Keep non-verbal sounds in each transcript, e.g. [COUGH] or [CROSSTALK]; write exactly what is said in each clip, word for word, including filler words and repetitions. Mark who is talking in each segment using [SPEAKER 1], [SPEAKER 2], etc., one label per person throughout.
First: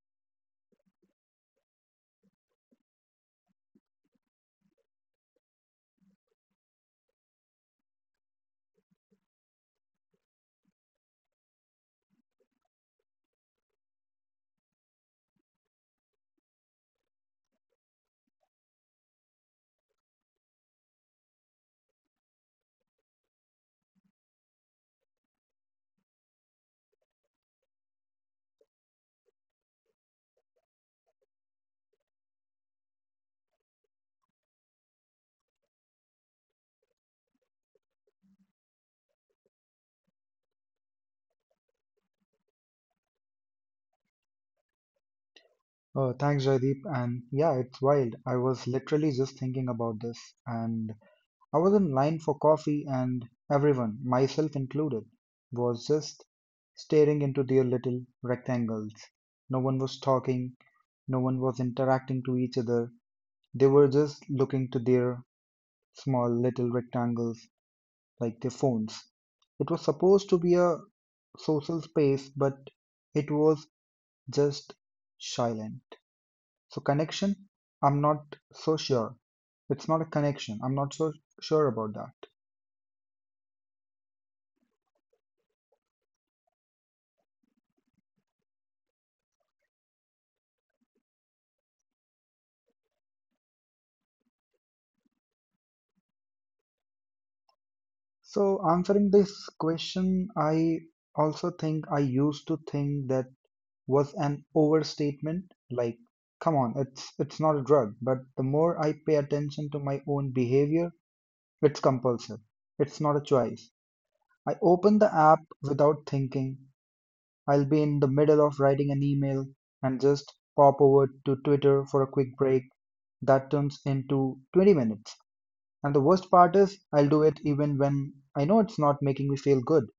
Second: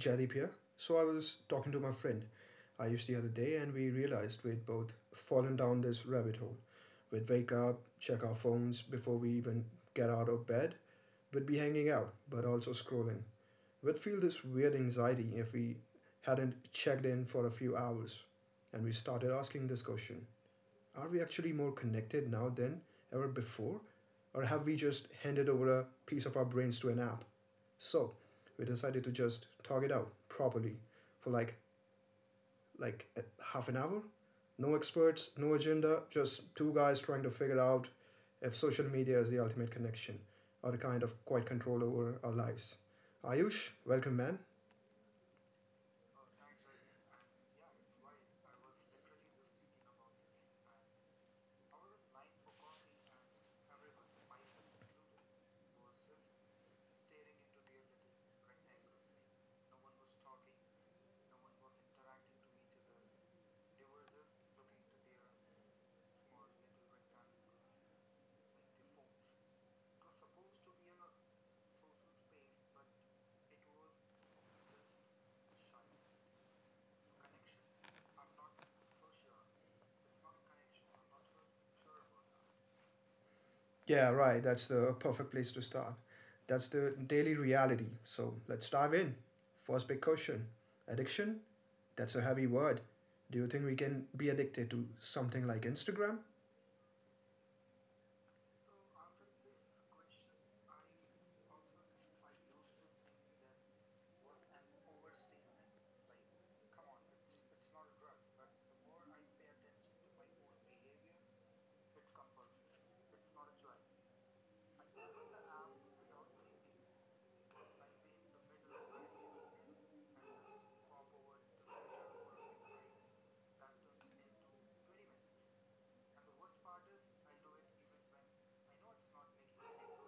[SPEAKER 1] Jadeep here. So I was talking to my friend Ayush the other day and we realized we'd both fallen down this rabbit hole. We'd wake up, check our phones before we even get out of bed. We'd be hanging out, but also scrolling. We'd feel this weird anxiety if we hadn't checked in for a few hours. And we started asking this question: are we actually more connected now than ever before? Or have we just handed over a piece of our brains to an app? So we decided to just talk it out properly for like like half an hour. No experts, no agenda, just two guys trying to figure out if social media is the ultimate connection or a kind of quiet control over our lives. Ayush, welcome, man.
[SPEAKER 2] Oh, thanks, Jaideep. And yeah, it's wild. I was literally just thinking about this, and I was in line for coffee, and everyone, myself included, was just staring into their little rectangles. No one was talking, no one was interacting to each other. They were just looking to their small little rectangles like their phones. It was supposed to be a social space, but it was just silent. So connection, I'm not so sure. It's not a connection. I'm not so sure about that.
[SPEAKER 1] Yeah, right. That's the perfect place to start. That's the daily reality. So let's dive in. First big question: addiction? That's a heavy word. Do you think we can be addicted to something like Instagram?
[SPEAKER 2] So answering this question, I also think I used to think that was an overstatement. Like, come on, it's it's not a drug. But the more I pay attention to my own behavior, it's compulsive. It's not a choice. I open the app without thinking. I'll be in the middle of writing an email and just pop over to Twitter for a quick break. That turns into twenty minutes. And the worst part is, I'll do it even when I know it's not making me feel good.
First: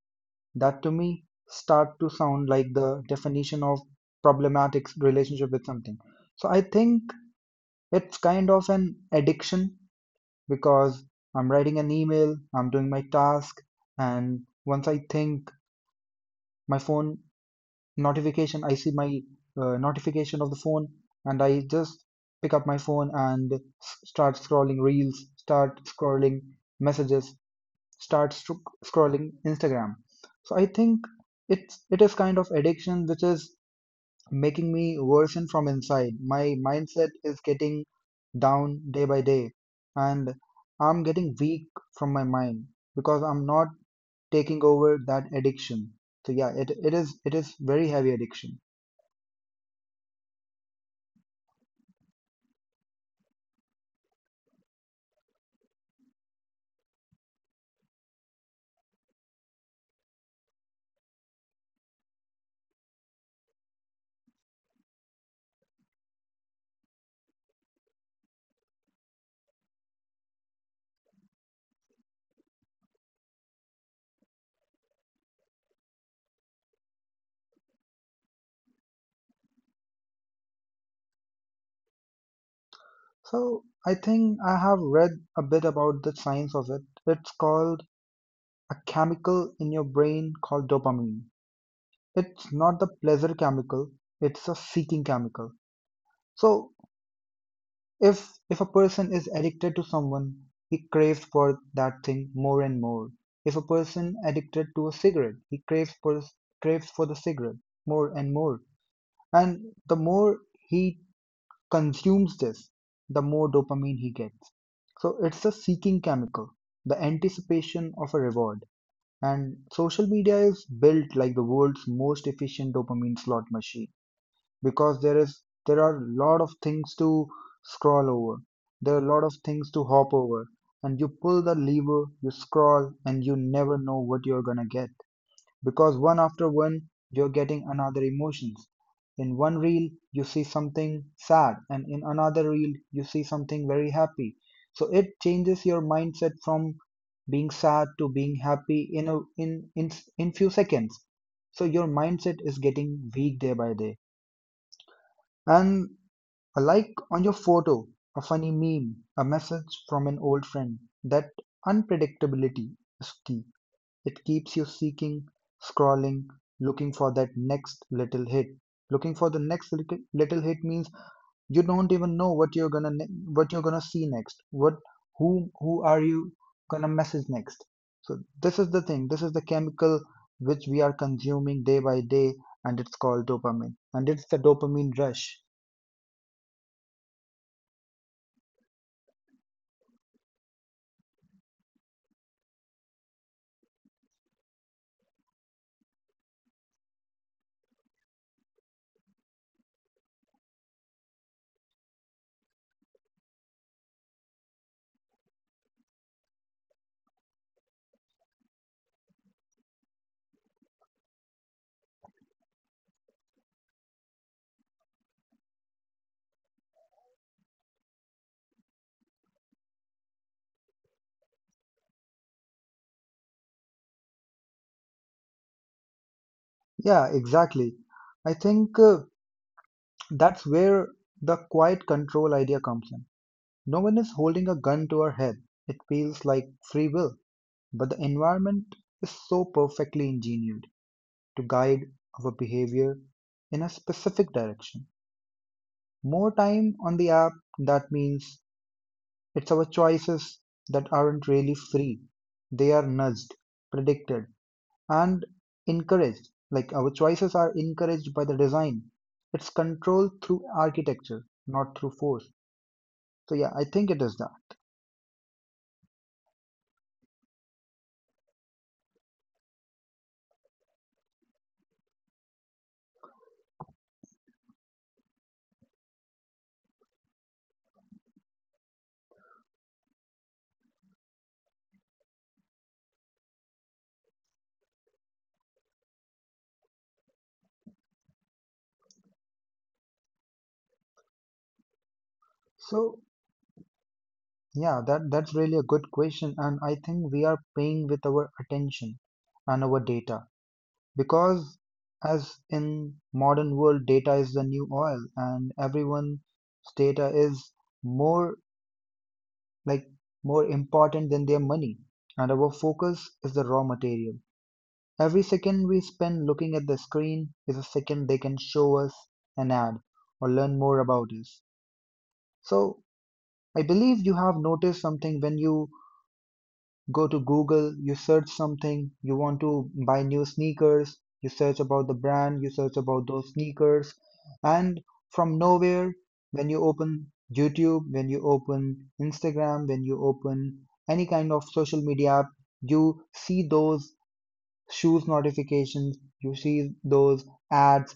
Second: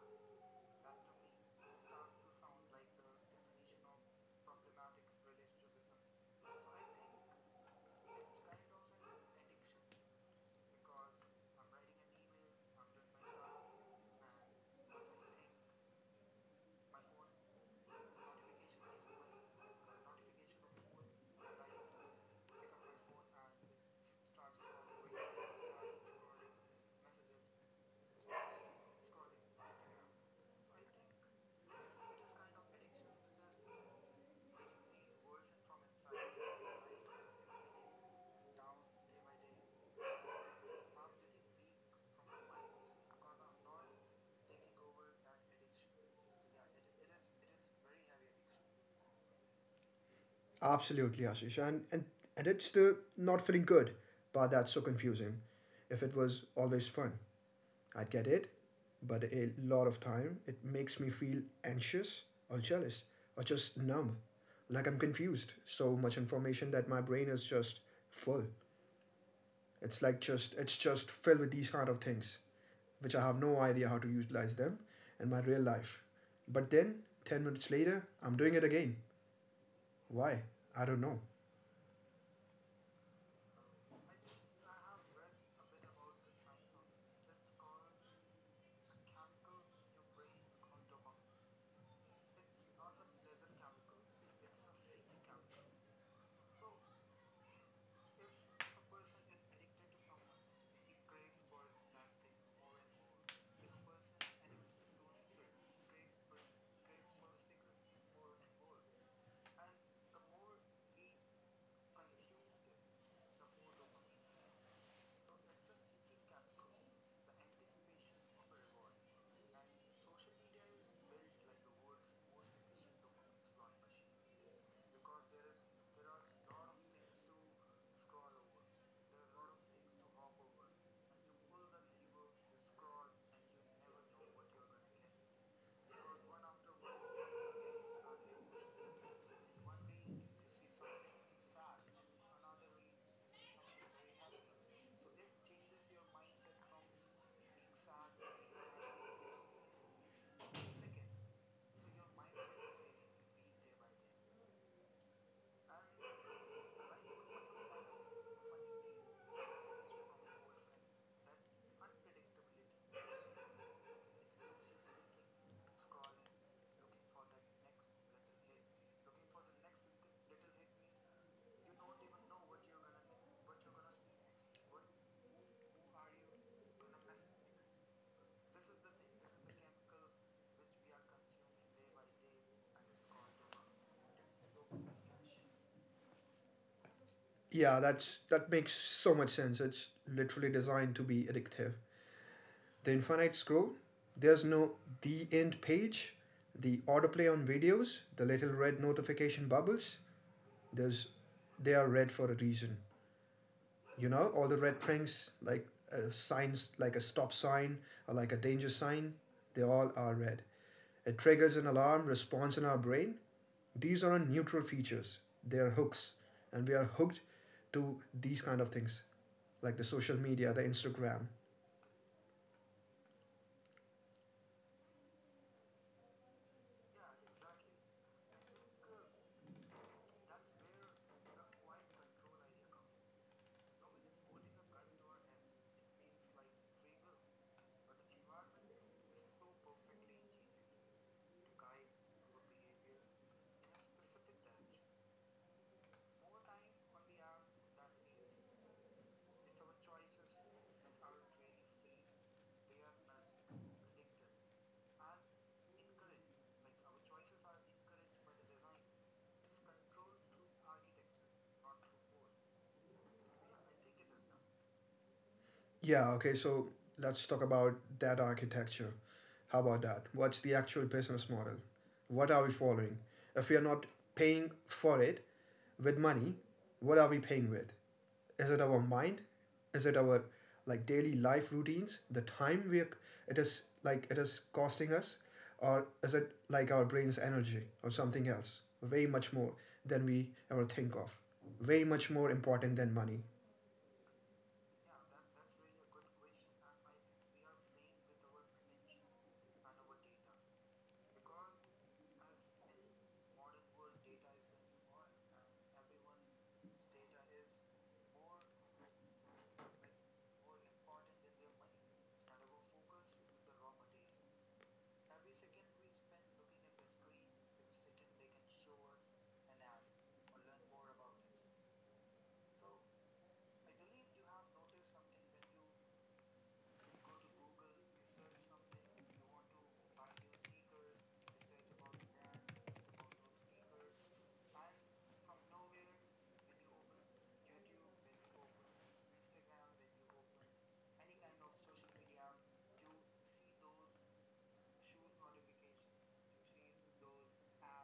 [SPEAKER 2] That to me start to sound like the definition of problematic relationship with something. So I think it's kind of an addiction because I'm writing an email, I'm doing my task, and once I think my phone notification I see my uh, notification of the phone, and I just pick up my phone and start scrolling reels, start scrolling messages, start scrolling Instagram. So I think it's it is kind of addiction, which is making me worsen from inside. My mindset is getting down day by day, and I'm getting weak from my mind because I'm not taking over that addiction. So yeah, it, it is it is very heavy addiction.
[SPEAKER 1] Absolutely, Ashish. And, and, and it's the not feeling good, but that's so confusing. If it was always fun, I get it, but a lot of time it makes me feel anxious or jealous or just numb. Like, I'm confused. So much information that my brain is just full. It's like, just, it's just filled with these kind of things, which I have no idea how to utilize them in my real life. But then 10 minutes later, I'm doing it again. Why? I don't know.
[SPEAKER 2] So I think I have read a bit about the science of it. It's called a chemical in your brain called dopamine. It's not the pleasure chemical, it's a seeking chemical. So if if a person is addicted to someone, he craves for that thing more and more. If a person addicted to a cigarette, he craves for craves for the cigarette more and more. And the more he consumes this, the more dopamine he gets. So it's a seeking chemical, the anticipation of a reward. And social media is built like the world's most efficient dopamine slot machine because there is there are a lot of things to scroll over. There are a lot of things to hop over. And you pull the lever, you scroll, and you never know what you're gonna get. Because one after one you're getting another emotions. In one reel you see something sad and in another reel you see something very happy. So it changes your mindset from being sad to being happy in a, in in in few seconds. So your mindset is getting weak day by day. And a like on your photo, a funny meme, a message from an old friend, that unpredictability is key. It keeps you seeking, scrolling, looking for that next little hit. Looking for the next little, little hit means you don't even know what you're gonna ne- what you're gonna see next. What who who are you gonna message next? So this is the thing. This is the chemical which we are consuming day by day, and it's called dopamine. And it's the dopamine rush.
[SPEAKER 1] Yeah, that's that makes so much sense. It's literally designed to be addictive. The infinite scroll. There's no the end page, the autoplay on videos, the little red notification bubbles. There's they are red for a reason. You know, all the red things, like, uh, signs like a stop sign or like a danger sign, they all are red. It triggers an alarm response in our brain. These aren't neutral features. They are hooks, and we are hooked to these kind of things, like the social media, the Instagram.
[SPEAKER 2] Yeah, exactly. I think uh, that's where the quiet control idea comes in. No one is holding a gun to our head. It feels like free will, but the environment is so perfectly engineered to guide our behavior in a specific direction. More time on the app, that means it's our choices that aren't really free. They are nudged, predicted, and encouraged. Like our choices are encouraged by the design. It's controlled through architecture, not through force. So, yeah, I think it is that.
[SPEAKER 1] Yeah, okay, so let's talk about that architecture. How about that? What's the actual business model? What are we following? If we are not paying for it with money, what are we paying with? Is it our mind? Is it our, like, daily life routines? The time we are, it is like it is costing us, or is it like our brain's energy or something else? Way much more than we ever think of. Way much more important
[SPEAKER 2] So,
[SPEAKER 1] than money.
[SPEAKER 2] yeah, that that's really a good question, and I think we are paying with our attention and our data because as in modern world, data is the new oil, and everyone's data is more like more important than their money, and our focus is the raw material. Every second we spend looking at the screen is a second they can show us an ad or learn more about us. So I believe you have noticed something when you go to Google, you search something, you want to buy new sneakers, you search about the brand, you search about those sneakers, and from nowhere, when you open YouTube, when you open Instagram, when you open any kind of social media app, you see those shoes notifications, you see those ads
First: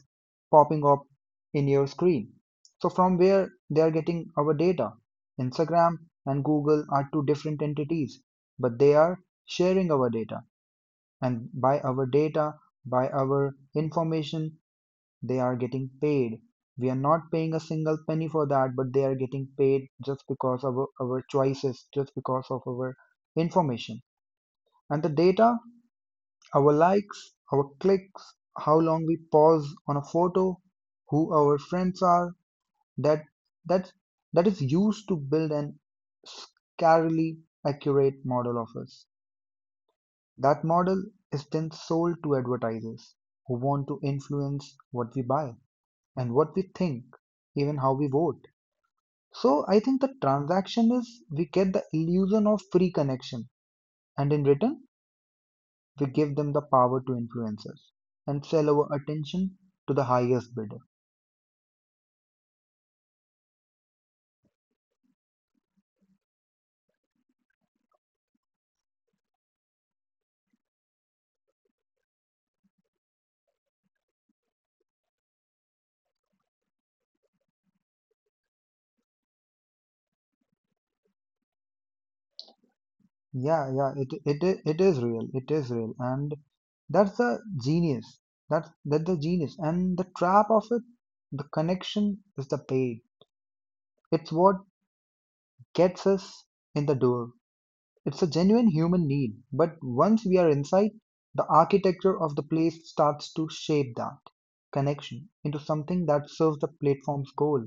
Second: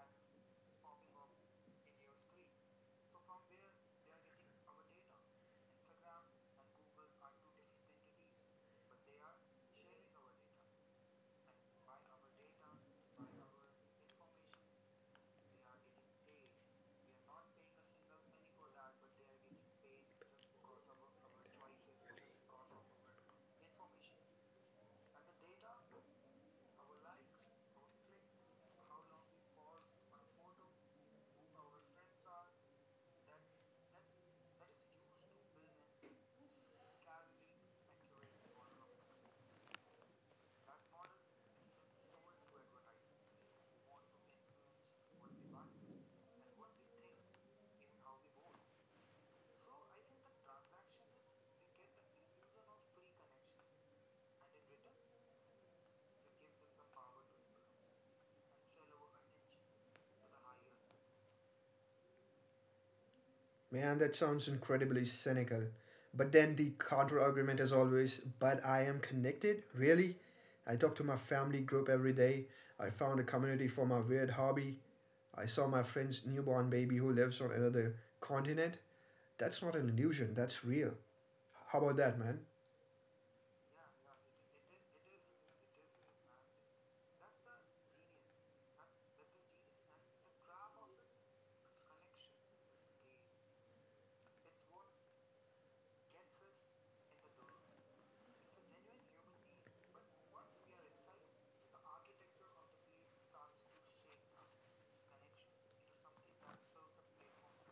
[SPEAKER 2] popping up in your screen. So from where they are getting our data? Instagram and Google are two different entities, but they are sharing our data. And by our data, by our information, they are getting paid. We are not paying a single penny for that, but they are getting paid just because of our, our choices, just because of our information. And the data, our likes, our clicks, how long we pause on a photo, who our friends are, that that that is used to build an scarily accurate model of us. That model is then sold to advertisers who want to influence what we buy and what we think, even how we vote. So I think the transaction is we get the illusion of free connection, and in return, we give them the power to influence us and sell our attention to the highest bidder.
[SPEAKER 1] Man, that sounds incredibly cynical. But then the counter argument is always, but I am connected? Really? I talk to my family group every day. I found a community for my weird hobby. I saw my friend's newborn baby who lives on another continent. That's not an illusion, that's real. How about that, man?
[SPEAKER 2] Yeah, yeah, it it i- it is real. It is real, and that's the genius. That's that's the genius, and the trap of it. The connection is the paid. It's what gets us in the door. It's a genuine human need, but once we are inside, the architecture of the place starts to shape that connection into something that serves the platform's goal.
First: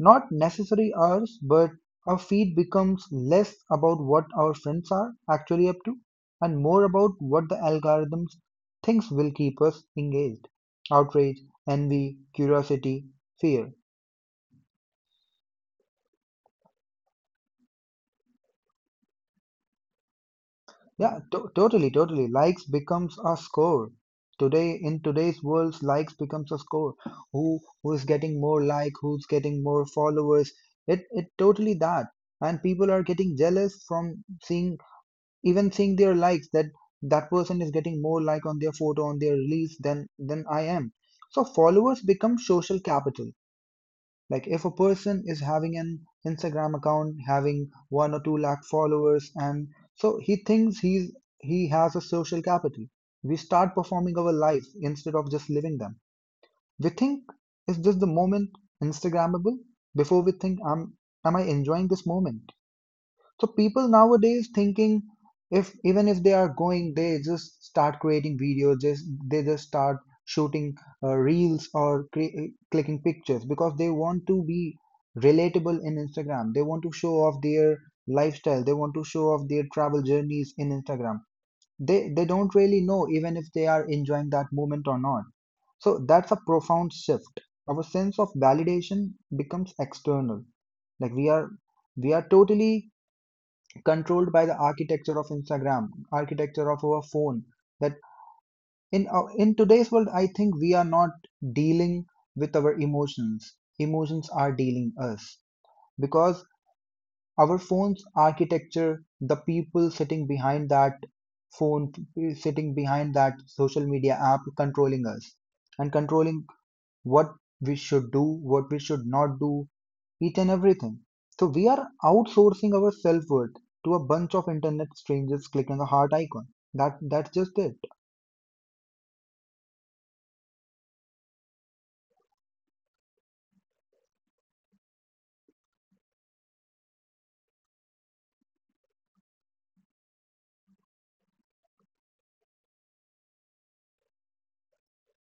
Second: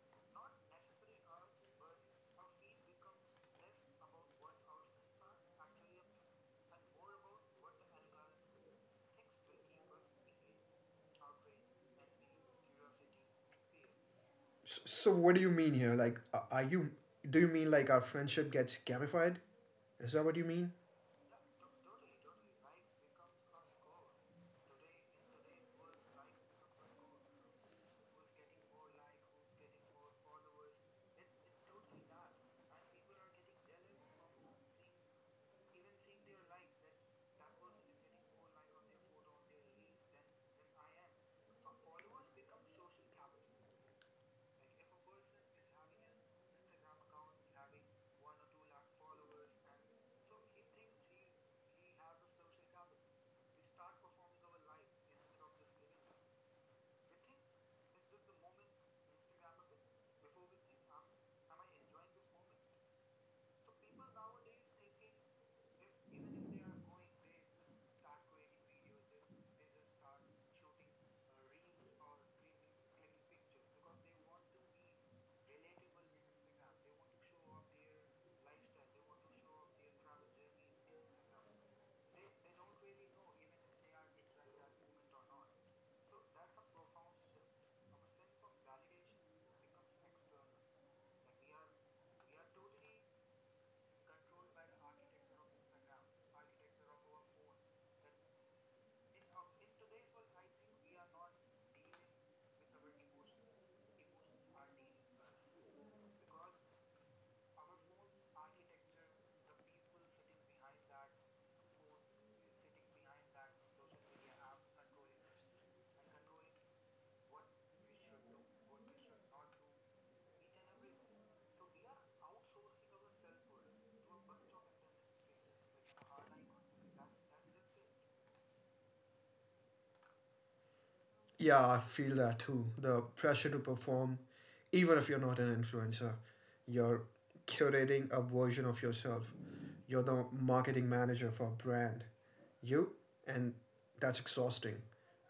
[SPEAKER 2] Not necessary ours, but our feed becomes less about what our friends are actually up to and more about what the algorithms thinks will keep us engaged. Outrage, envy, curiosity, fear.
[SPEAKER 1] S- So, what do you mean here? Like, are you. Do you mean like our friendship gets gamified? Is that what you mean?
[SPEAKER 2] Yeah, to- totally, totally. Likes becomes a score. Today, in today's world, likes becomes a score. Who who is getting more like, who's getting more followers. It it totally that. And people are getting jealous from seeing, even seeing their likes, that that person is getting more like on their photo, on their release, than than I am. So followers become social capital. Like if a person is having an Instagram account having one or two lakh followers, and so he thinks he's, he has a social capital, we start performing our life instead of just living them. We think, is this the moment Instagrammable, before we think, am am I enjoying this moment? So people nowadays thinking, if even if they are going, they just start creating videos, just they just start shooting uh, reels, or cre- clicking pictures, because they want to be relatable in Instagram. They want to show off their lifestyle. They want to show off their travel journeys in Instagram. They they don't really know even if they are enjoying that moment or not. So that's a profound shift. Our sense of validation becomes external. Like we are we are totally controlled by the architecture of Instagram, architecture of our phone. That in our, in today's world, I think we are not dealing with our emotions. Emotions are dealing us because our phone's architecture, the people sitting behind that phone, sitting behind that social media app, controlling us and controlling what we should do, what we should not do, each and everything. So we are outsourcing our self-worth to a bunch of internet strangers clicking a heart icon. That that's just it.
[SPEAKER 1] Yeah, I feel that too. The pressure to perform, even if you're not an influencer, you're curating a version of yourself. You're the marketing manager for a brand. You, and that's exhausting.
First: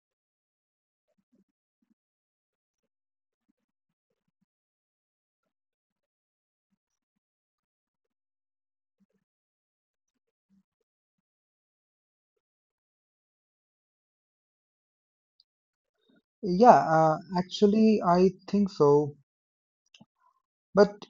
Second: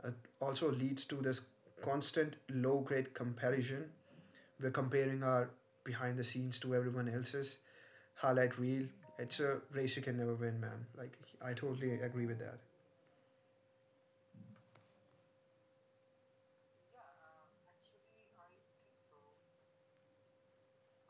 [SPEAKER 1] It also leads to this constant low grade comparison. We're comparing our behind the scenes to everyone else's highlight reel. It's a race you can never win, man. Like, I totally agree with that.
[SPEAKER 2] Yeah, uh, actually, I think so. But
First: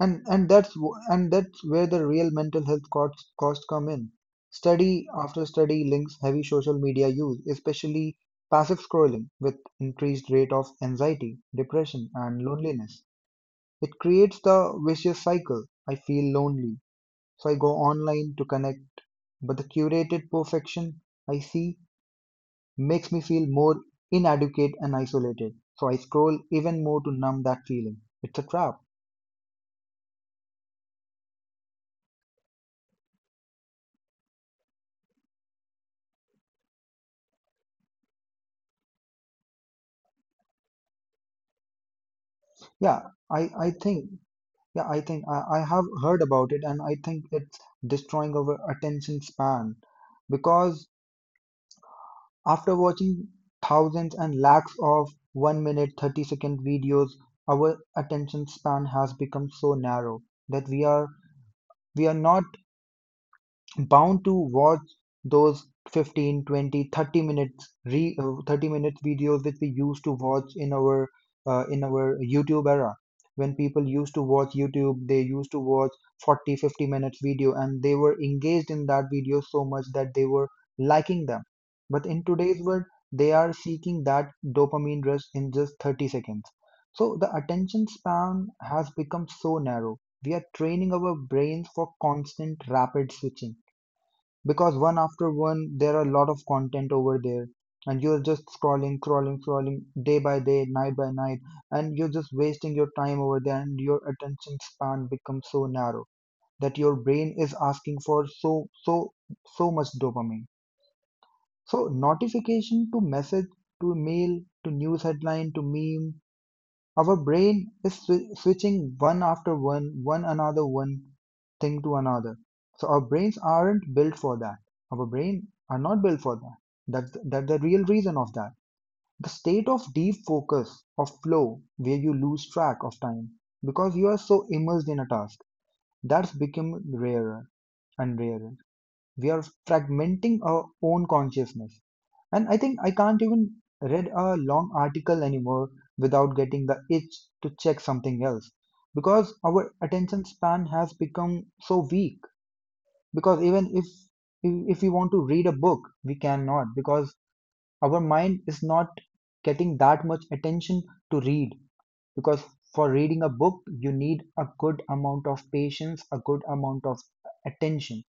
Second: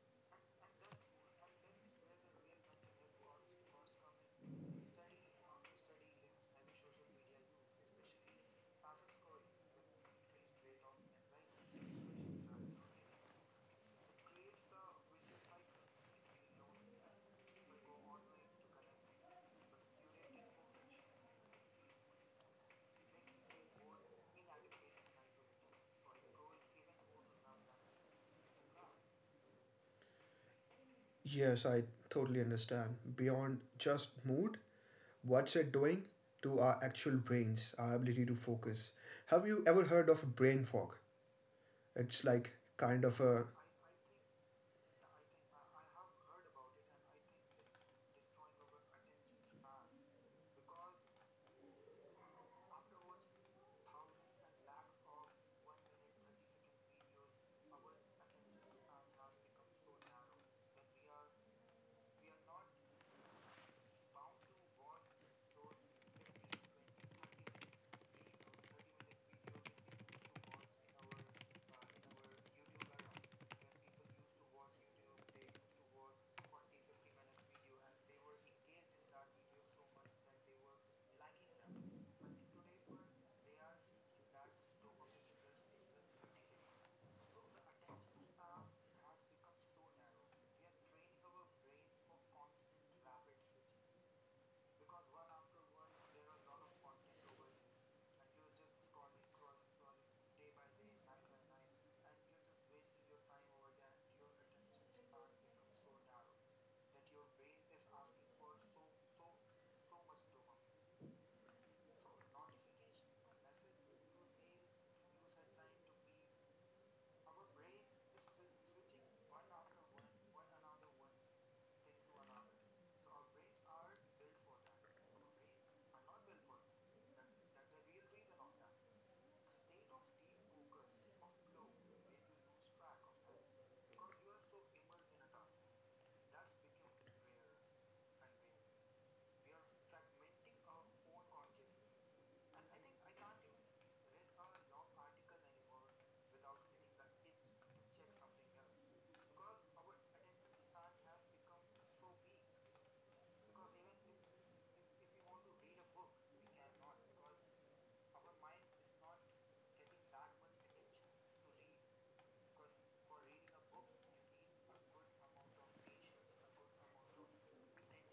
[SPEAKER 2] and and that's w- and that's where the real mental health costs costs come in. Study after study links heavy social media use, especially passive scrolling, with increased rate of anxiety, depression, and loneliness. It creates the vicious cycle. I feel lonely, so I go online to connect. But the curated perfection I see makes me feel more inadequate and isolated. So I scroll even more to numb that feeling. It's a trap.
[SPEAKER 1] Yes, I totally understand. Beyond just mood, what's it doing to our actual brains, our ability to focus? Have you ever heard of brain fog? It's like kind
[SPEAKER 2] Yeah,
[SPEAKER 1] of a—
[SPEAKER 2] I, I think, yeah, I think I, I have heard about it and I think it's destroying our attention span because after watching thousands and lakhs of one minute thirty second videos, our attention span has become so narrow that we are we are not bound to watch those fifteen, twenty, thirty minutes re uh, thirty minutes videos which we used to watch in our uh, in our youtube era. When people used to watch youtube, they used to watch forty, fifty minutes video, and they were engaged in that video so much that they were liking them. But in today's world, they are seeking that dopamine rush in just thirty seconds. So the attention span has become so narrow. We are training our brains for constant rapid switching because one after one, there are a lot of content over there, and you're just scrolling scrolling scrolling day by day, night by night, and you're just wasting your time over there, and your attention span becomes so narrow that your brain is asking for so so so much dopamine. So notification to message, to mail, to news headline, to meme, our brain is swi- switching one after one, one another, one thing to another. So our brains aren't built for that. Our brain are not built for that. That's that's the real reason of that. The state of deep focus, of flow, where you lose track of time because you are so immersed in a task, that's become rarer and rarer. We are fragmenting our own consciousness, and I think I can't even read a long article anymore without getting the itch to check something else, because our attention span has become so weak. Because even if if we want to read a book, we cannot, because our mind is not getting that much attention to read. Because for reading a book, you need a good amount of patience, a good amount of attention,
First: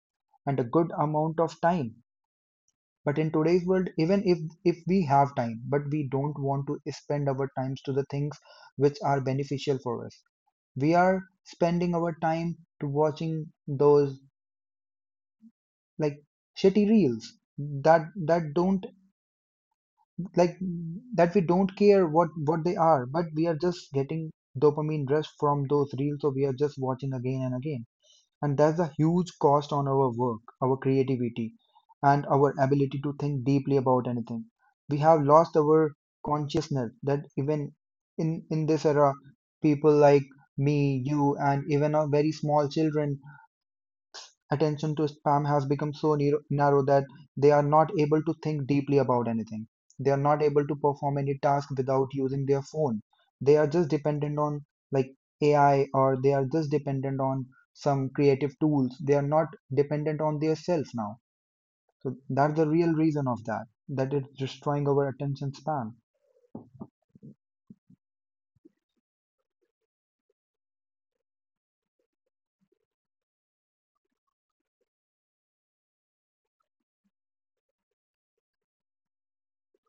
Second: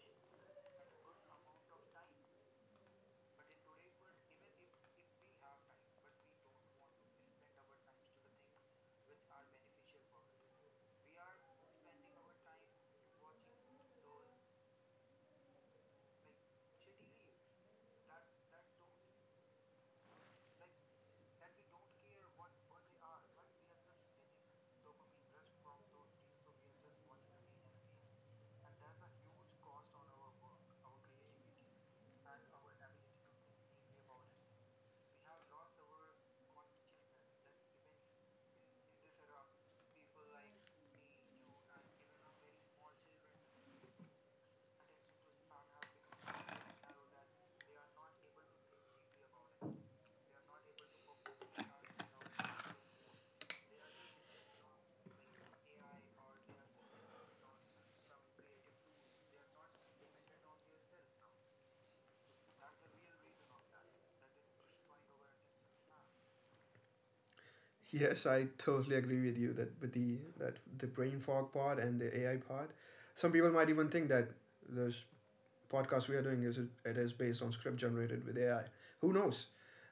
[SPEAKER 2] and a good amount of time. But in today's world, even if if we have time, but we don't want to spend our times to the things which are beneficial for us. We are spending our time to watching those, like, shitty reels that that don't, like, that we don't care what what they are, but we are just getting dopamine rush from those reels, so we are just watching again and again. And that's a huge cost on our work, our creativity, and our ability to think deeply about anything. We have lost our consciousness that even in in this era, people like me, you, and even our very small children. Attention to spam has become so narrow that they are not able to think deeply about anything. They are not able to perform any task without using their phone. They are just dependent on, like, A I, or they are just dependent on some creative tools. They are not dependent on their self now. So that's the real reason of that, that it's destroying our attention span.
[SPEAKER 1] [LAUGHS] Yes, I totally agree with you that with the that the brain fog part and the A I part. Some people might even think that there's podcast we are doing is it is based on script generated with A I. Who knows?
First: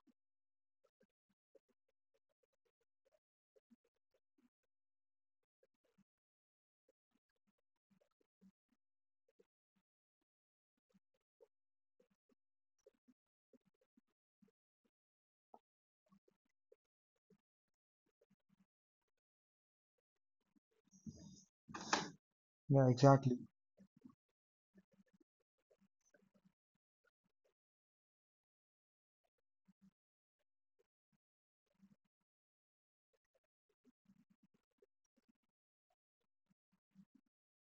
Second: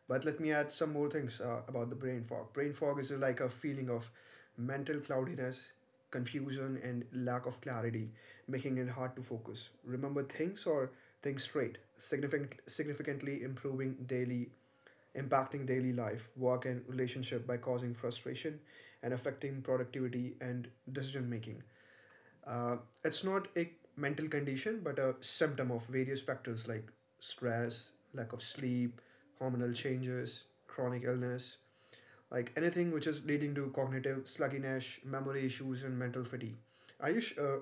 [SPEAKER 1] But let me add some more things uh, about the brain fog. Brain fog is like a feeling of mental cloudiness, confusion, and lack of clarity, making it hard to focus, remember things or think straight, significant, significantly improving daily, impacting daily life, work, and relationship by causing frustration and affecting productivity and decision making. Uh,
[SPEAKER 2] Yeah,
[SPEAKER 1] it's
[SPEAKER 2] exactly.
[SPEAKER 1] not a mental condition, but a symptom of various factors like stress, lack of sleep, hormonal changes, chronic illness, like anything which is leading to cognitive sluggishness, memory issues, and mental fatigue. Ayush, uh,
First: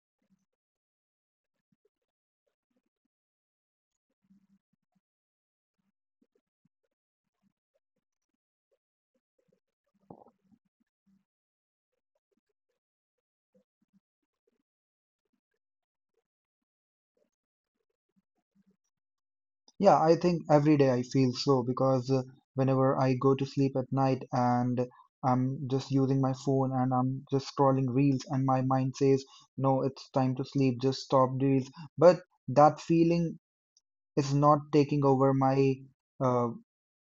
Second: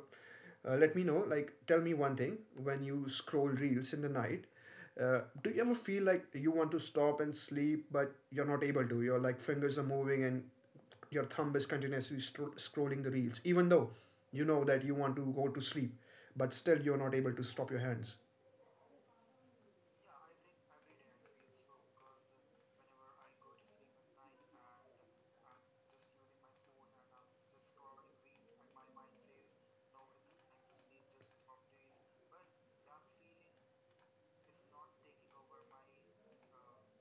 [SPEAKER 1] uh, let me know. Like, tell me one thing: when you scroll reels in the night, Uh, do you ever feel like you want to stop and sleep, but you're not able to? Your, like, fingers are moving and your thumb is continuously stro- scrolling the reels, even though you know that you want to go to sleep, but still you're not able to stop your hands.
[SPEAKER 2] Yeah, I think every day I feel so, because uh, whenever I go to sleep at night and I'm just using my phone and I'm just scrolling reels, and my mind says, no, it's time to sleep, just stop reels. But that feeling is not taking over my uh,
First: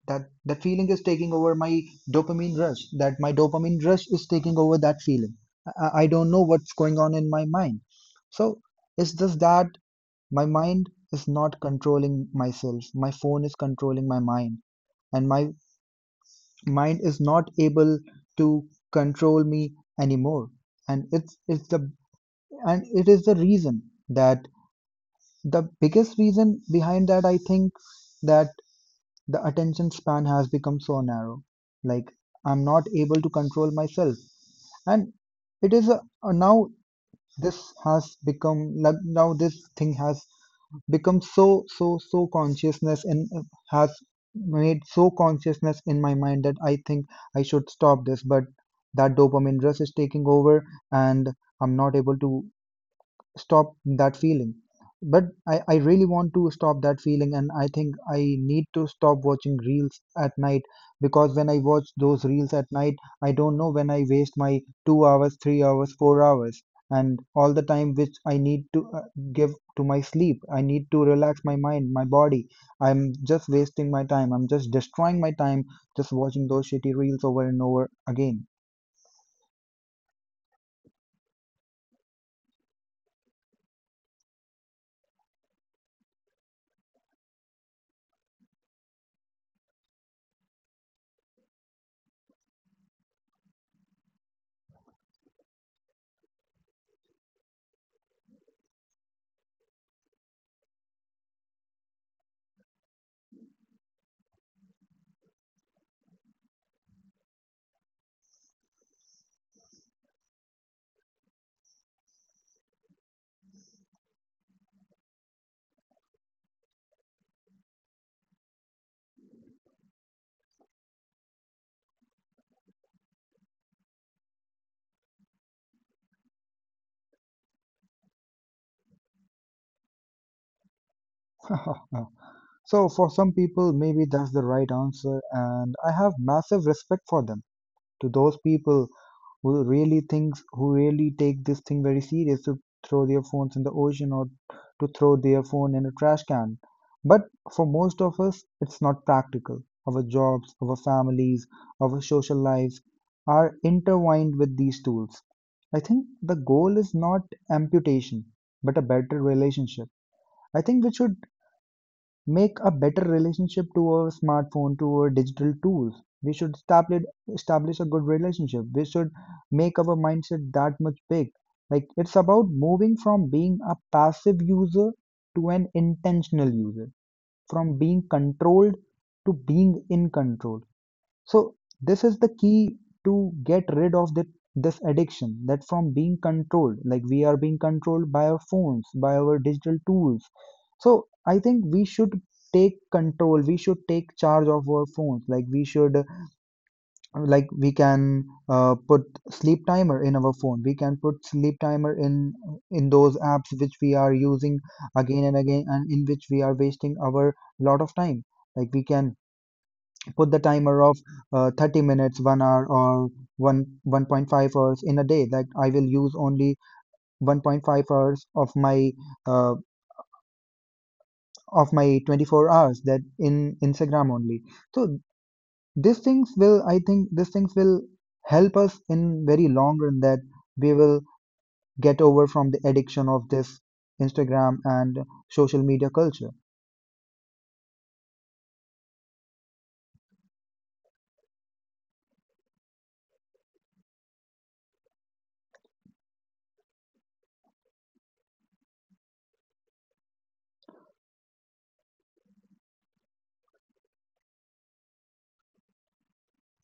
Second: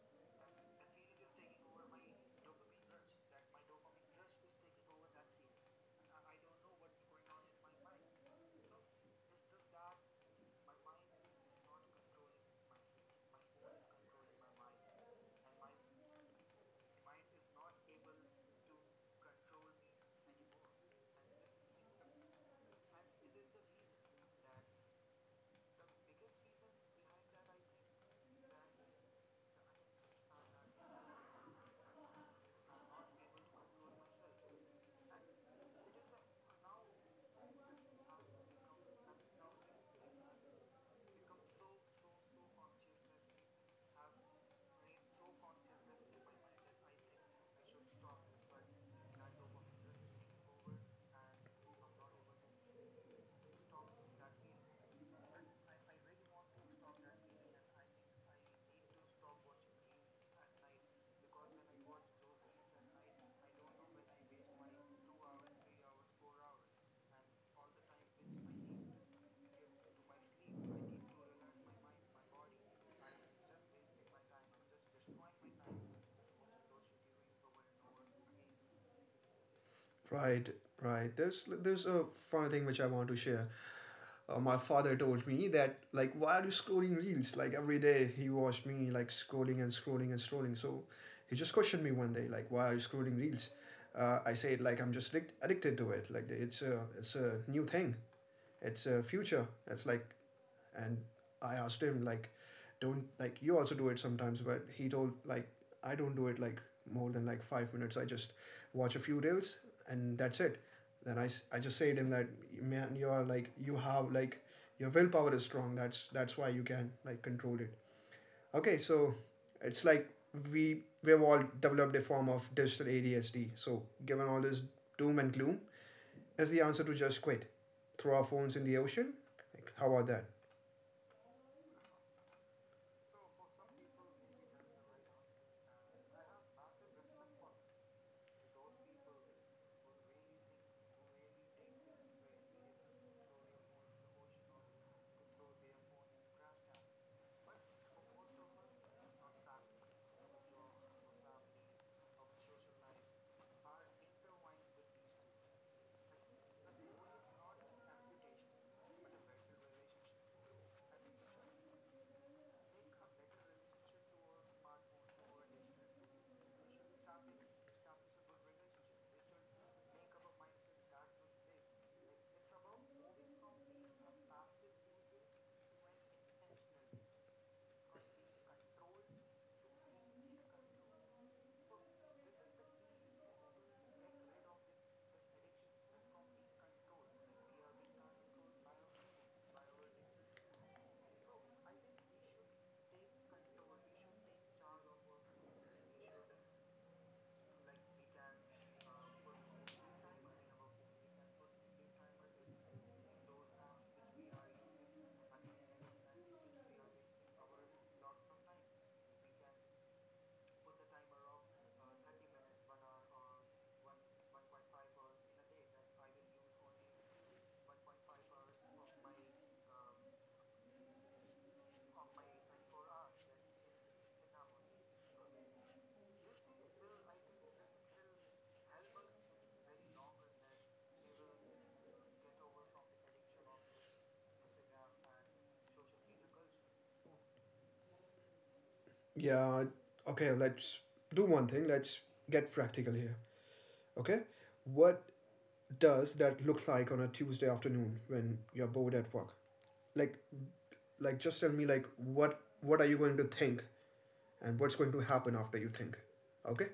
[SPEAKER 2] that that feeling is taking over my dopamine rush. That my dopamine rush is taking over that feeling. I, I I don't know what's going on in my mind. So it's just that. My mind is not controlling myself. My phone is controlling my mind. And my mind is not able to control me anymore. And it's, it's the and it is the reason that the biggest reason behind that, I think, that the attention span has become so narrow. Like, I'm not able to control myself. And it is a, a now this has become, like, now this thing has become so so so consciousness and uh, has made so consciousness in my mind that I think I should stop this, but that dopamine rush is taking over and I'm not able to stop that feeling. But I, I really want to stop that feeling, and I think I need to stop watching reels at night. Because when I watch those reels at night, I don't know when I waste my two hours, three hours, four hours, and all the time which I need to uh, give to my sleep. I need to relax my mind, my body. I'm just wasting my time. I'm just destroying my time just watching those shitty reels over and over again.
[SPEAKER 1] Right, right. There's there's a funny thing which I want to share. Uh, my father told me that, like, why are you scrolling reels? Like, every day he watched me, like, scrolling and scrolling and scrolling. So he just questioned me one day, like, why are you scrolling reels? uh, I said, like, I'm just addic- addicted to it. Like, it's a— it's a new thing, it's a future, it's like. And I asked him, like, don't, like, you also do it sometimes? But he told, like, I don't do it like more than like five minutes. I just watch a few reels and that's it. Then I I just say to him that, man, you are, like, you have, like, your willpower is strong. That's that's why you can, like, control it. Okay, so it's like we we've all developed a form of digital A D H D. So given all this doom and gloom, is the answer to just quit, throw our phones in the ocean? Like, how about that?
[SPEAKER 2] [LAUGHS] So, for some people, maybe that's the right answer, and I have massive respect for them. To those people who really think, who really take this thing very serious, to throw their phones in the ocean or to throw their phone in a trash can. But for most of us, it's not practical. Our jobs, our families, our social lives are intertwined with these tools. I think the goal is not amputation, but a better relationship. I think we should make a better relationship to our smartphone, to our digital tools. We should establish establish a good relationship. We should make our mindset that much big. Like, it's about moving from being a passive user to an intentional user, from being controlled to being in control. So this is the key to get rid of the, this addiction, that from being controlled, like, we are being controlled by our phones, by our digital tools. So I think we should take control. We should take charge of our phones. Like, we should, uh, like, we can uh, put sleep timer in our phone. We can put sleep timer in in those apps which we are using again and again, and in which we are wasting our lot of time. Like, we can put the timer of uh, thirty minutes, one hour, or 1 one point five hours in a day. Like, I will use only one point five hours of my uh, of my twenty-four hours that in Instagram only. So these things will, I think, these things will help us in very long run, that we will get over from the addiction of this Instagram and social media culture.
[SPEAKER 1] Yeah, okay, let's do one thing. Let's get practical here. Okay? What does that look like on a Tuesday afternoon when you're bored at work? Like like just tell me, like, what what are you going to think and what's going to happen after you think? Okay?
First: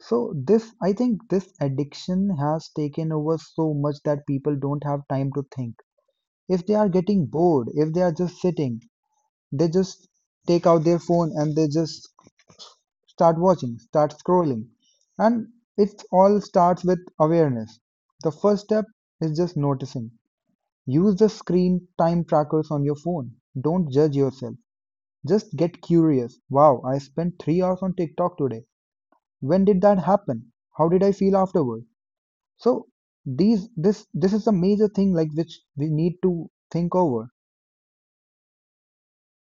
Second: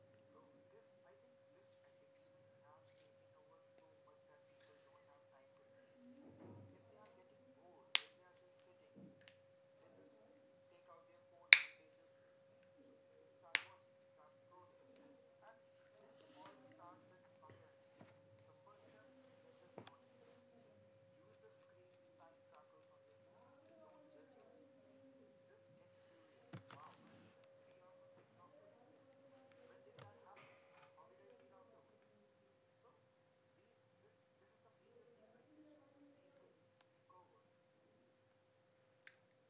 [SPEAKER 2] So this, I think, this addiction has taken over so much that people don't have time to think. If they are getting bored, if they are just sitting, they just take out their phone and they just start watching, start scrolling. And it all starts with awareness. The first step is just noticing. Use the screen time trackers on your phone. Don't judge yourself. Just get curious. Wow, I spent three hours on TikTok today. When did that happen? How did I feel afterward? So these this this is a major thing, like, which we need to think over.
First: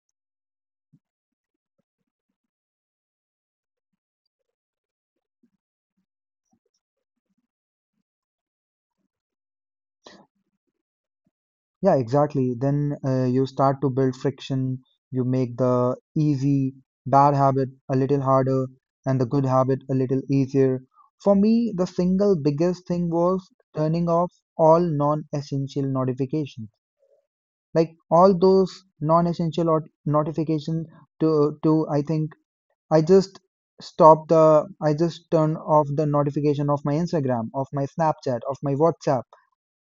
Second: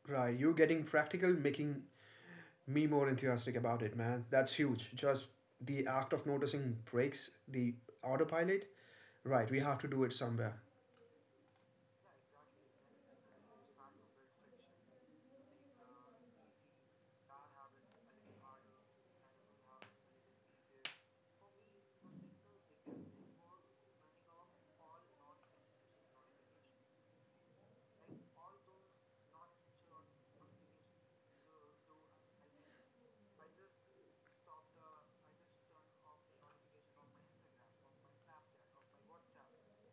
[SPEAKER 1] Right, you getting practical, making me more enthusiastic about it, man. That's huge. Just the act of noticing breaks the autopilot. Right, we have to do it somewhere.
[SPEAKER 2] Yeah, exactly. Then uh, you start to build friction, you make the easy bad habit a little harder and the good habit a little easier. For me, the single biggest thing was turning off all non-essential notifications. Like, all those non-essential or notifications to to I think I just stop the I just turn off the notification of my Instagram, of my Snapchat, of my WhatsApp,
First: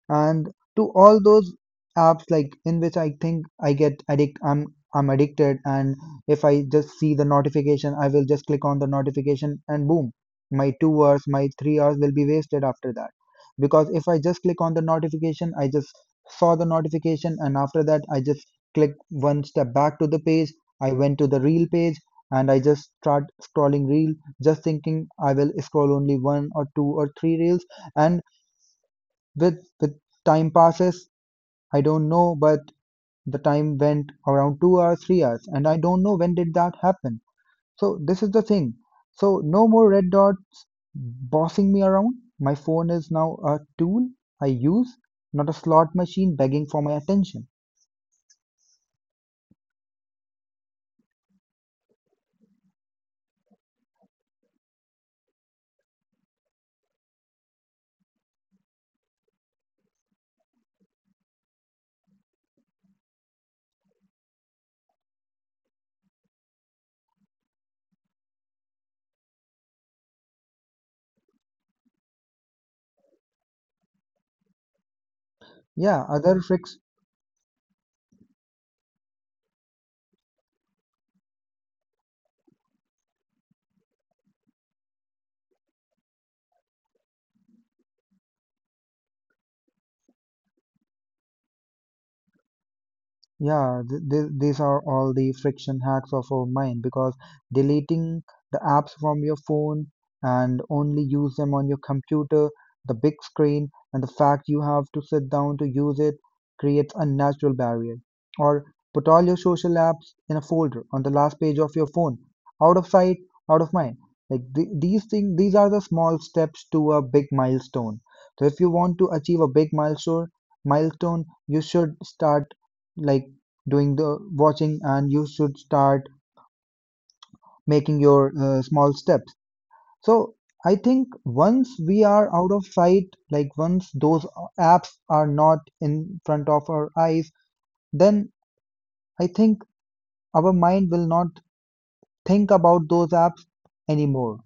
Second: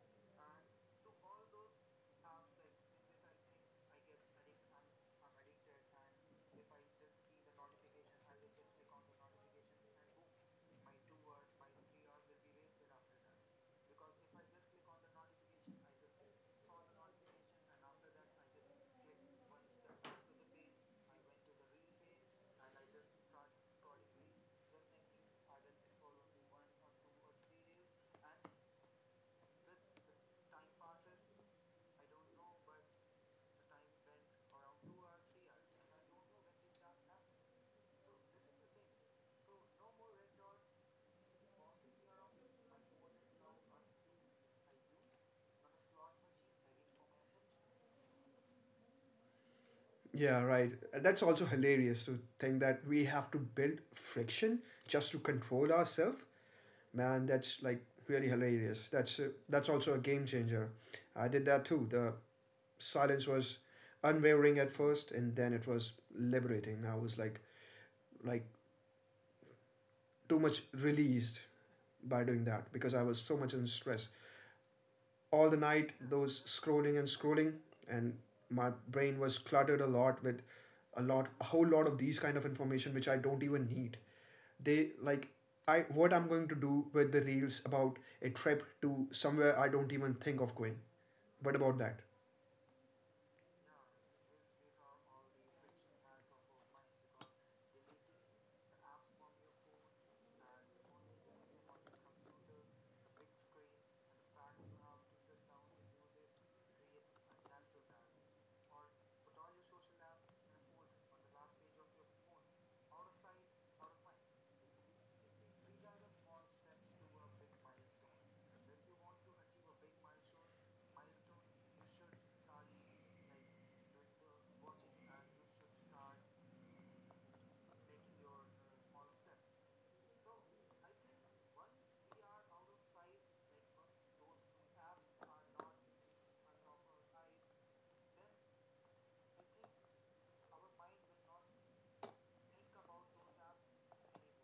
[SPEAKER 2] and to all those apps, like, in which I think I get addict i'm i'm addicted. And if I just see the notification, I will just click on the notification, and boom, my two hours, my three hours will be wasted after that. Because if I just click on the notification, I just saw the notification, and after that I just click one step back to the page, I went to the reel page, and I just start scrolling reel, just thinking I will scroll only one or two or three reels. And with with time passes, I don't know, but the time went around two hours, three hours, and I don't know when did that happen. So this is the thing. So no more red dots bossing me around. My phone is now a tool I use, not a slot machine begging for my attention.
[SPEAKER 1] Yeah, right. That's also hilarious to think that we have to build friction just to control ourselves. Man, that's, like, really hilarious. That's a, that's also a game changer. I did that too. The silence was unwavering at first, and then it was liberating. I was like, like too much released by doing that because I was so much in stress. All the night
[SPEAKER 2] Yeah, other
[SPEAKER 1] those
[SPEAKER 2] fric
[SPEAKER 1] scrolling and scrolling, and my brain was cluttered a lot with a lot a whole lot of these kind of information which I don't even need. They, like, I, what I'm going to do with the reels about a trip to somewhere I don't even think of going? What about that?
[SPEAKER 2] Yeah, th th these are all the friction hacks of our mind. Because deleting the apps from your phone and only use them on your computer, the big screen, and the fact you have to sit down to use it creates a natural barrier. Or put all your social apps in a folder on the last page of your phone, out of sight, out of mind. Like, th these things, these are the small steps to a big milestone. So if you want to achieve a big milestone, milestone, you should start, like, doing the watching, and you should start making your uh, small steps. So I think once we are out of sight, like, once those apps are not in front of our eyes, then I think our mind will not think about those apps anymore.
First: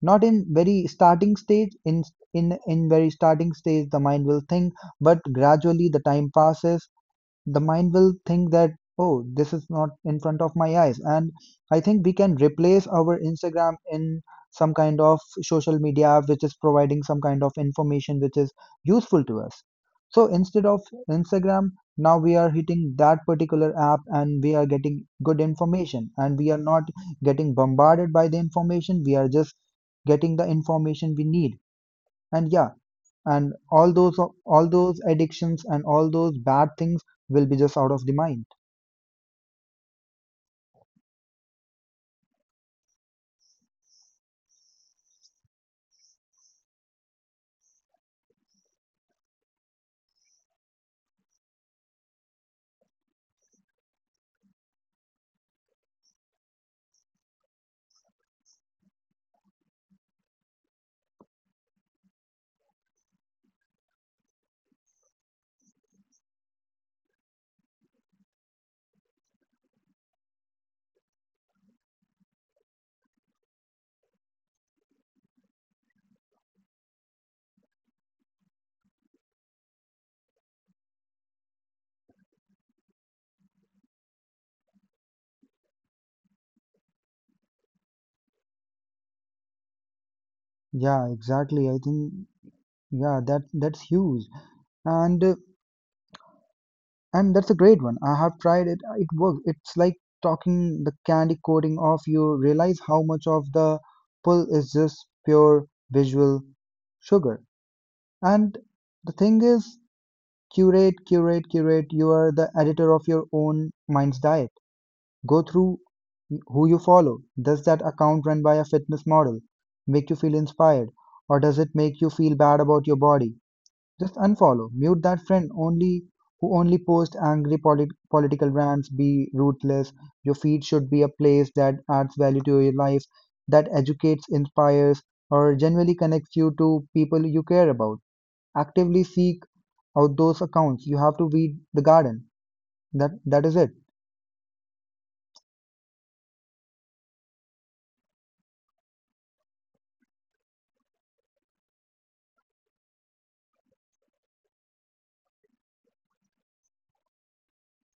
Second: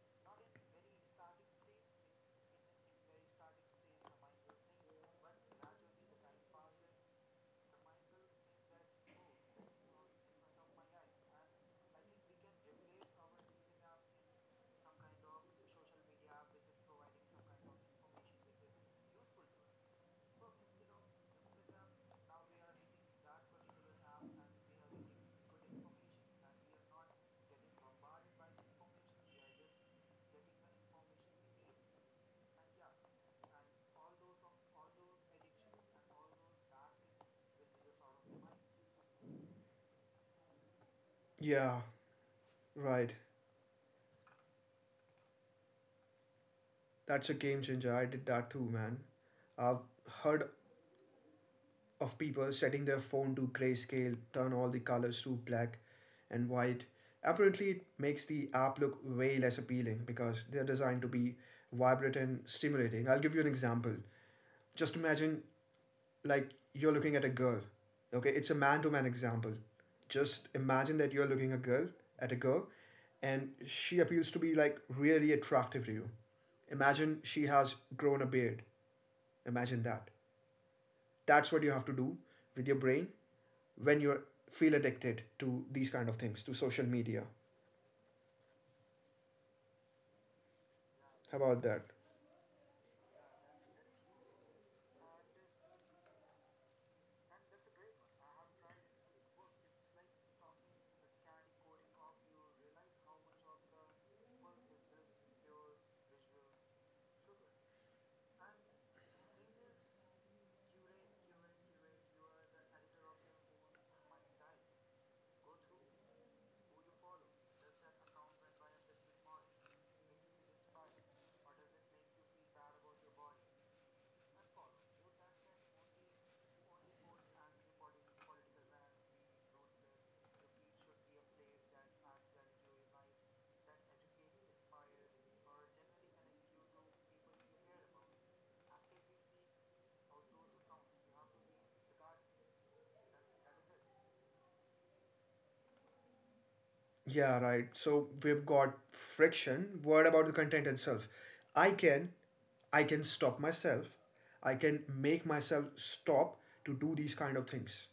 [SPEAKER 2] Not in very starting stage, in in in very starting stage the mind will think, but gradually the time passes, the mind will think that, oh, this is not in front of my eyes. And I think we can replace our Instagram in some kind of social media app which is providing some kind of information which is useful to us. So instead of Instagram, now we are hitting that particular app and we are getting good information, and we are not getting bombarded by the information. We are just getting the information we need. And yeah, and all those all those addictions and all those bad things will be just out of the mind.
[SPEAKER 1] Yeah, right. That's a game changer. I did that too, man. I've heard of people setting their phone to grayscale, turn all the colors to black and white. Apparently, it makes the app look way less appealing because they're designed to be vibrant and stimulating. I'll give you an example. Just imagine, like, you're looking at a girl. Okay, it's a man to man example. Just imagine that you're looking a girl at a girl and she appears to be, like, really attractive to you. Imagine she has grown a beard. Imagine that that's what you have to do with your brain when you feel addicted to these kind of things, to social media.
[SPEAKER 2] Yeah,
[SPEAKER 1] How about
[SPEAKER 2] exactly, I
[SPEAKER 1] that?
[SPEAKER 2] think yeah, that that's huge. And uh, and that's a great one. I have tried it, uh, it works. It's like talking the candy coating off. You realize how much of the pull is just pure visual sugar. And the thing is, curate curate curate, you are the editor of your own mind's diet. Go through who you follow. Does that account run by a fitness model make you feel inspired, or does it make you feel bad about your body? Just unfollow. Mute that friend only who only posts angry polit- political rants. Be ruthless. Your feed should be a place that adds value to your life, that educates, inspires, or genuinely connects you to people you care about. Actively seek out those accounts. You have to weed the garden. That that is it.
[SPEAKER 1] Yeah, right. So we've got friction. What about the content itself? I can i can stop myself, I can make myself stop to do these kind of things,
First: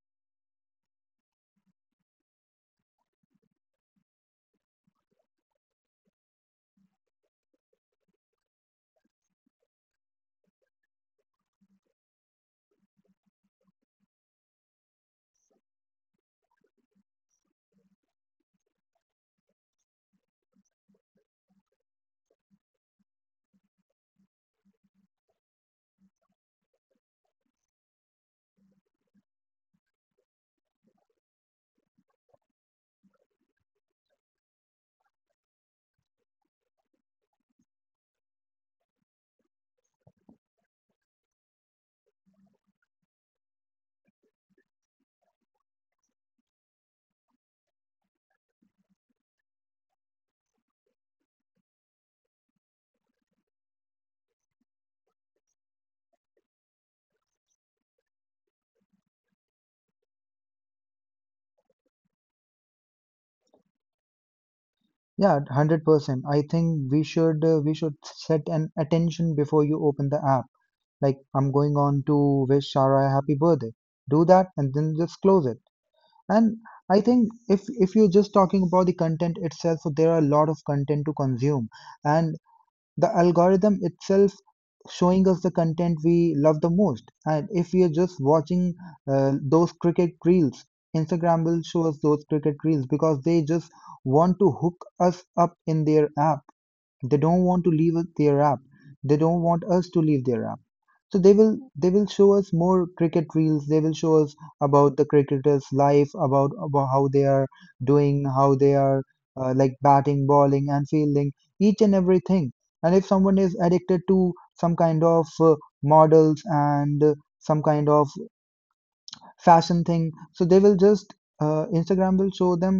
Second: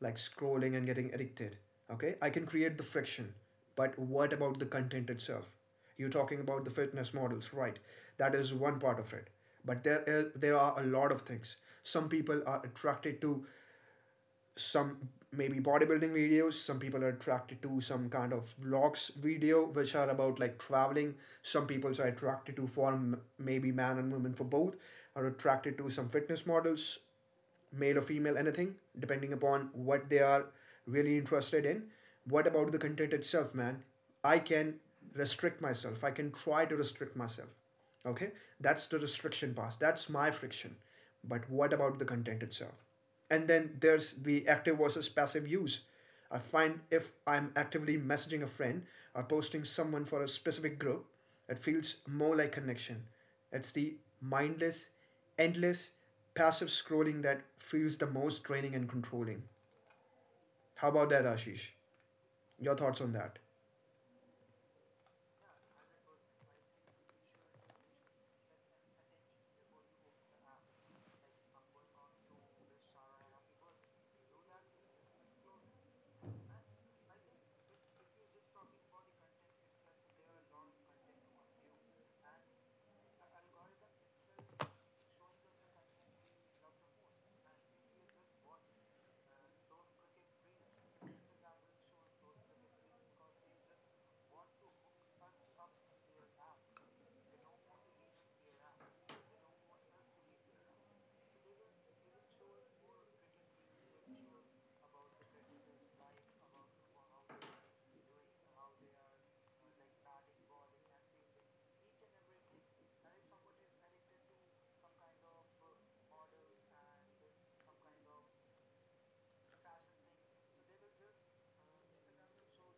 [SPEAKER 1] like scrolling and getting addicted. Okay, I can create the friction. But what about the content itself? You're talking about the fitness models, right? That is one part of it, but there is, there are a lot of things some people are attracted to. Some, maybe bodybuilding videos, some people are attracted to some kind of vlogs video which are about, like, traveling. Some people are attracted to, form, maybe, man and woman, for both are attracted to some fitness models, male or female, anything, depending upon what they are really interested in. What about the content itself, man? I can restrict myself. I can try to restrict myself. Okay, that's the restriction part. That's my friction. But what about the content itself? And then there's the active versus passive use. I find if I'm actively messaging a friend or posting someone for a specific group, it feels more like connection. It's the mindless, endless, passive scrolling that feels the most draining and controlling. How about that, Ashish? Your thoughts on that?
[SPEAKER 2] Yeah, one hundred percent. I think we should uh, we should set an attention before you open the app. Like I'm going on to wish Shara a happy birthday. Do that and then just close it. And I think if if you're just talking about the content itself, so there are a lot of content to consume. And the algorithm itself showing us the content we love the most. And if we are just watching uh, those cricket reels, Instagram will show us those cricket reels because they just want to hook us up in their app. They don't want to leave their app. They don't want us to leave their app. So they will they will show us more cricket reels. They will show us about the cricketers' life, about, about how they are doing, how they are uh, like batting, bowling, and fielding, each and everything. And if someone is addicted to some kind of uh, models and uh, some kind of fashion thing, so they will just uh, Instagram will show them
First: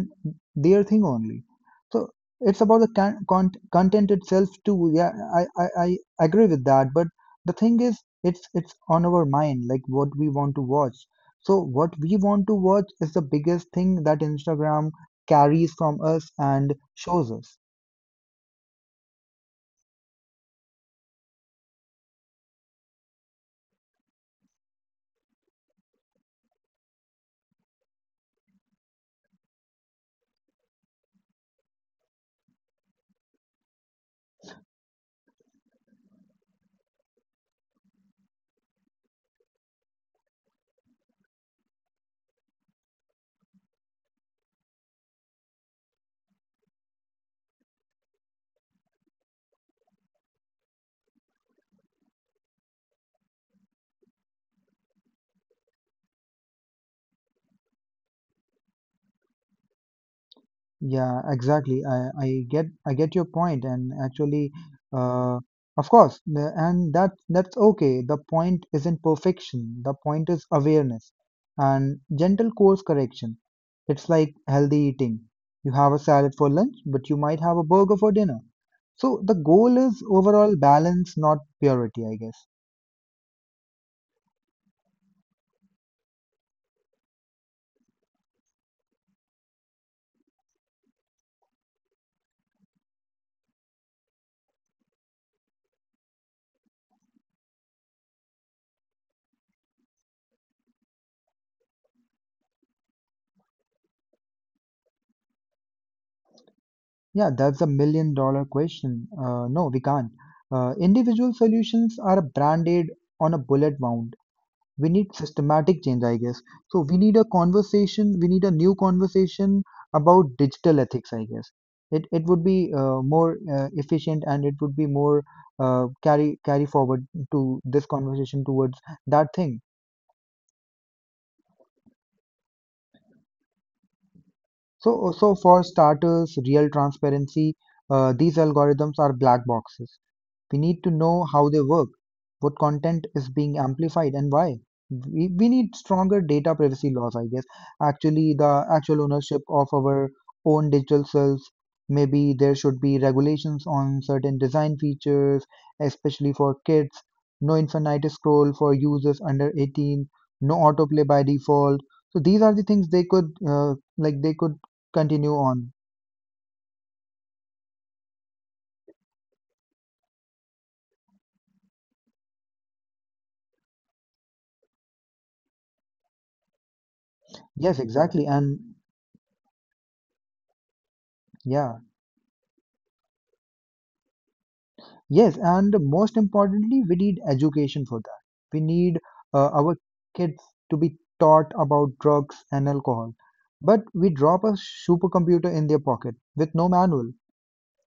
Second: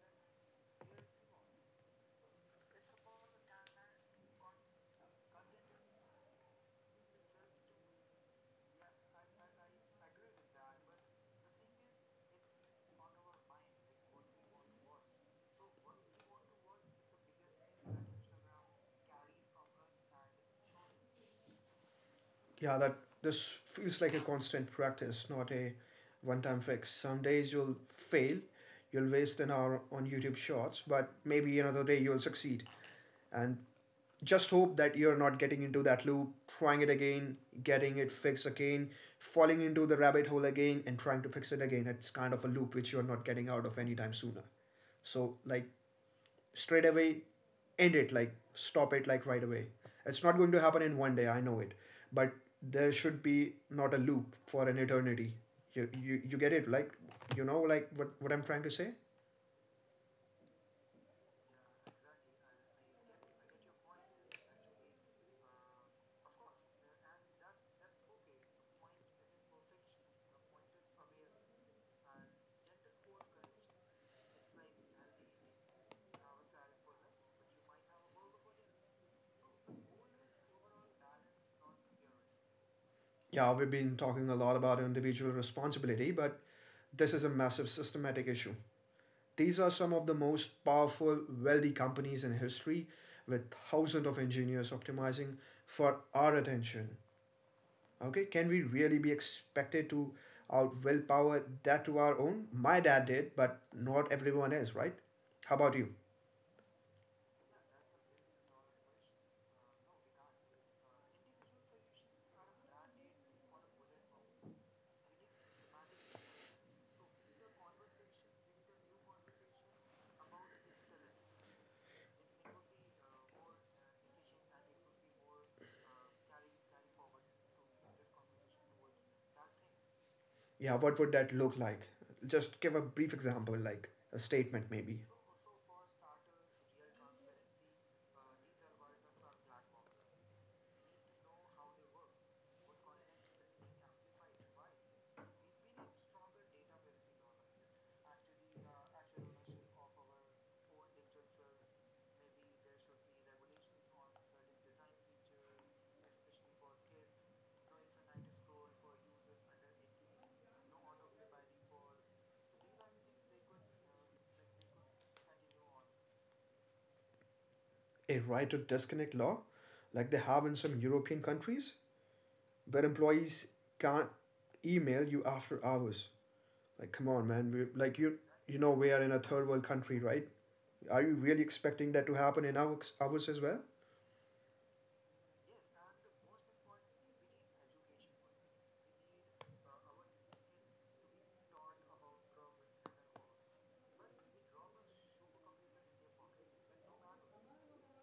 [SPEAKER 2] their thing only. So it's about the con- con- content itself too. Yeah, I, I i agree with that, but the thing is, it's it's on our mind, like what we want to watch. So what we want to watch is the biggest thing that Instagram carries from us and shows us.
[SPEAKER 1] Yeah, that this feels like a constant practice, not a one time fix. Some days you'll fail, you'll waste an hour on YouTube shorts, but maybe another day you'll succeed. And just hope that you're not getting into that loop, trying it again, getting it fixed again, falling into the rabbit hole again, and trying to fix it again. It's kind of a loop which you're not getting out of anytime sooner. So, like, straight away end it, like stop it, like right away. It's not going to happen in one day, I know it, but there should be not a loop for an eternity. You you, you get it, like, you know, like, what, what I'm trying to say.
[SPEAKER 2] Yeah, exactly. I, I get I get your point, and actually, uh, of course, the- and that that's okay. The point isn't perfection. The point is awareness and gentle course correction. It's like healthy eating. You have a salad for lunch, but you might have a burger for dinner. So the goal is overall balance, not purity, I guess.
[SPEAKER 1] Yeah, we've been talking a lot about individual responsibility, but this is a massive systematic issue. These are some of the most powerful, wealthy companies in history, with thousands of engineers optimizing for our attention. Okay, can we really be expected to out willpower that to our own? My dad did, but not everyone is, right? How about you?
[SPEAKER 2] Yeah, that's a million dollar question. Uh, no, we can't. Uh, individual solutions are branded on a bullet wound. We need systematic change, I guess. So we need a conversation, we need a new conversation about digital ethics, I guess. It it would be uh, more uh, efficient, and it would be more uh, carry carry forward to this conversation towards that thing.
[SPEAKER 1] Yeah, what would that look like? Just give a brief example, like a statement maybe.
[SPEAKER 2] So so for starters, real transparency. uh, these algorithms are black boxes. We need to know how they work, what content is being amplified, and why. We, we need stronger data privacy laws, I guess. Actually, the actual ownership of our own digital selves. Maybe there should be regulations on certain design features, especially for kids. No infinite scroll for users under eighteen. No autoplay by default. So these are the things they could, uh, like, they could continue on.
[SPEAKER 1] A right to disconnect law, like they have in some European countries, where employees can't email you after hours. Like, come on, man. We
[SPEAKER 2] Yes,
[SPEAKER 1] like you.
[SPEAKER 2] exactly.
[SPEAKER 1] You know
[SPEAKER 2] And
[SPEAKER 1] we are in a third world country, right? Are you really expecting
[SPEAKER 2] yeah.
[SPEAKER 1] that to happen in our ours as well?
[SPEAKER 2] Yes, and most importantly, we need education for that. We need uh, our kids to be taught about drugs and alcohol. But we drop a supercomputer in their pocket with no manual.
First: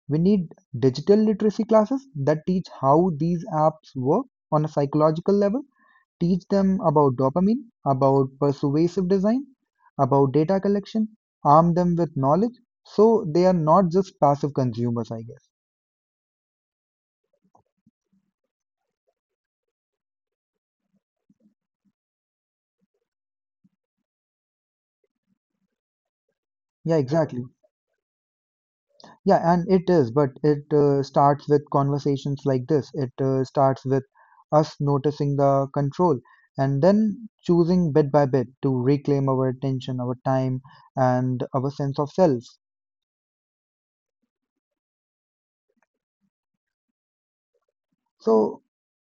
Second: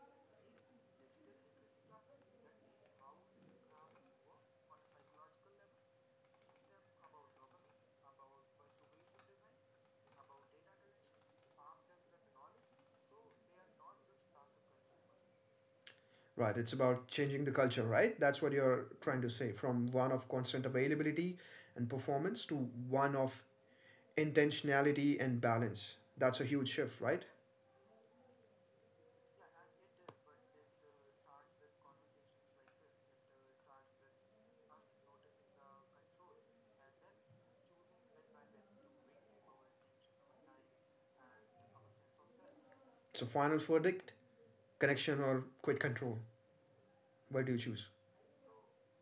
[SPEAKER 2] We need digital literacy classes that teach how these apps work on a psychological level, teach them about dopamine, about persuasive design, about data collection, arm them with knowledge so they are not just passive consumers, I guess.
[SPEAKER 1] Right, it's about changing the culture, right? That's what you're trying to say: from one of constant availability and performance to one of intentionality and balance. That's a huge
[SPEAKER 2] Yeah,
[SPEAKER 1] shift, right?
[SPEAKER 2] exactly. Yeah, and it is, but it uh, starts with conversations like this. It uh, starts with us noticing the control and then choosing bit by bit to reclaim our attention, our time, and our sense of self.
[SPEAKER 1] So, final verdict: connection or quit control? What do you choose?
[SPEAKER 2] So,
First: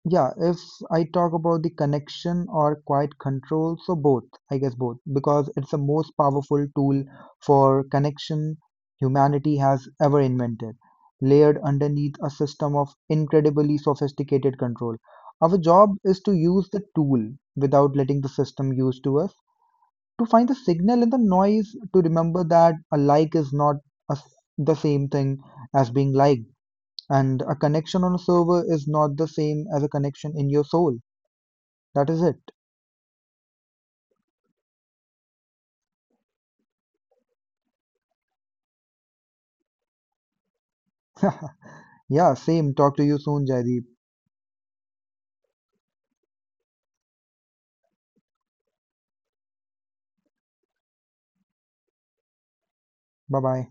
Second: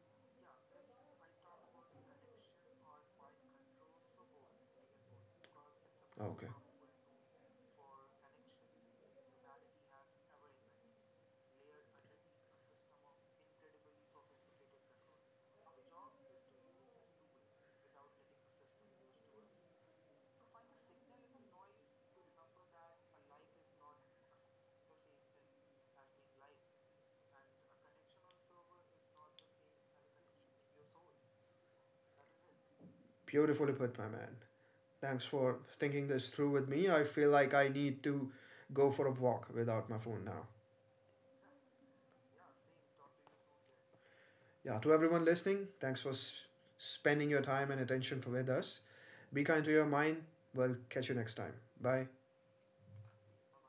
[SPEAKER 2] yeah, if I talk about the connection or quiet control, so both, I guess both, because it's the most
[SPEAKER 1] Okay.
[SPEAKER 2] powerful tool for connection humanity has ever invented, layered underneath a system of incredibly sophisticated control. Our job is to use the tool without letting the system use to us, to find the signal in the noise, to remember that a like is not a s the same thing as being liked, and a connection on a server is not the same as a connection in your soul. That is it.
[SPEAKER 1] Beautifully put, my man. Thanks for thinking this through with me. I feel like I need to go for a walk without my phone now.
[SPEAKER 2] Yeah, same. Talk to you soon, Jaideep.
[SPEAKER 1] Yeah, to everyone listening, thanks for s- spending your time and attention with us. Be kind to your mind. We'll catch you next time. Bye.
[SPEAKER 2] Bye bye.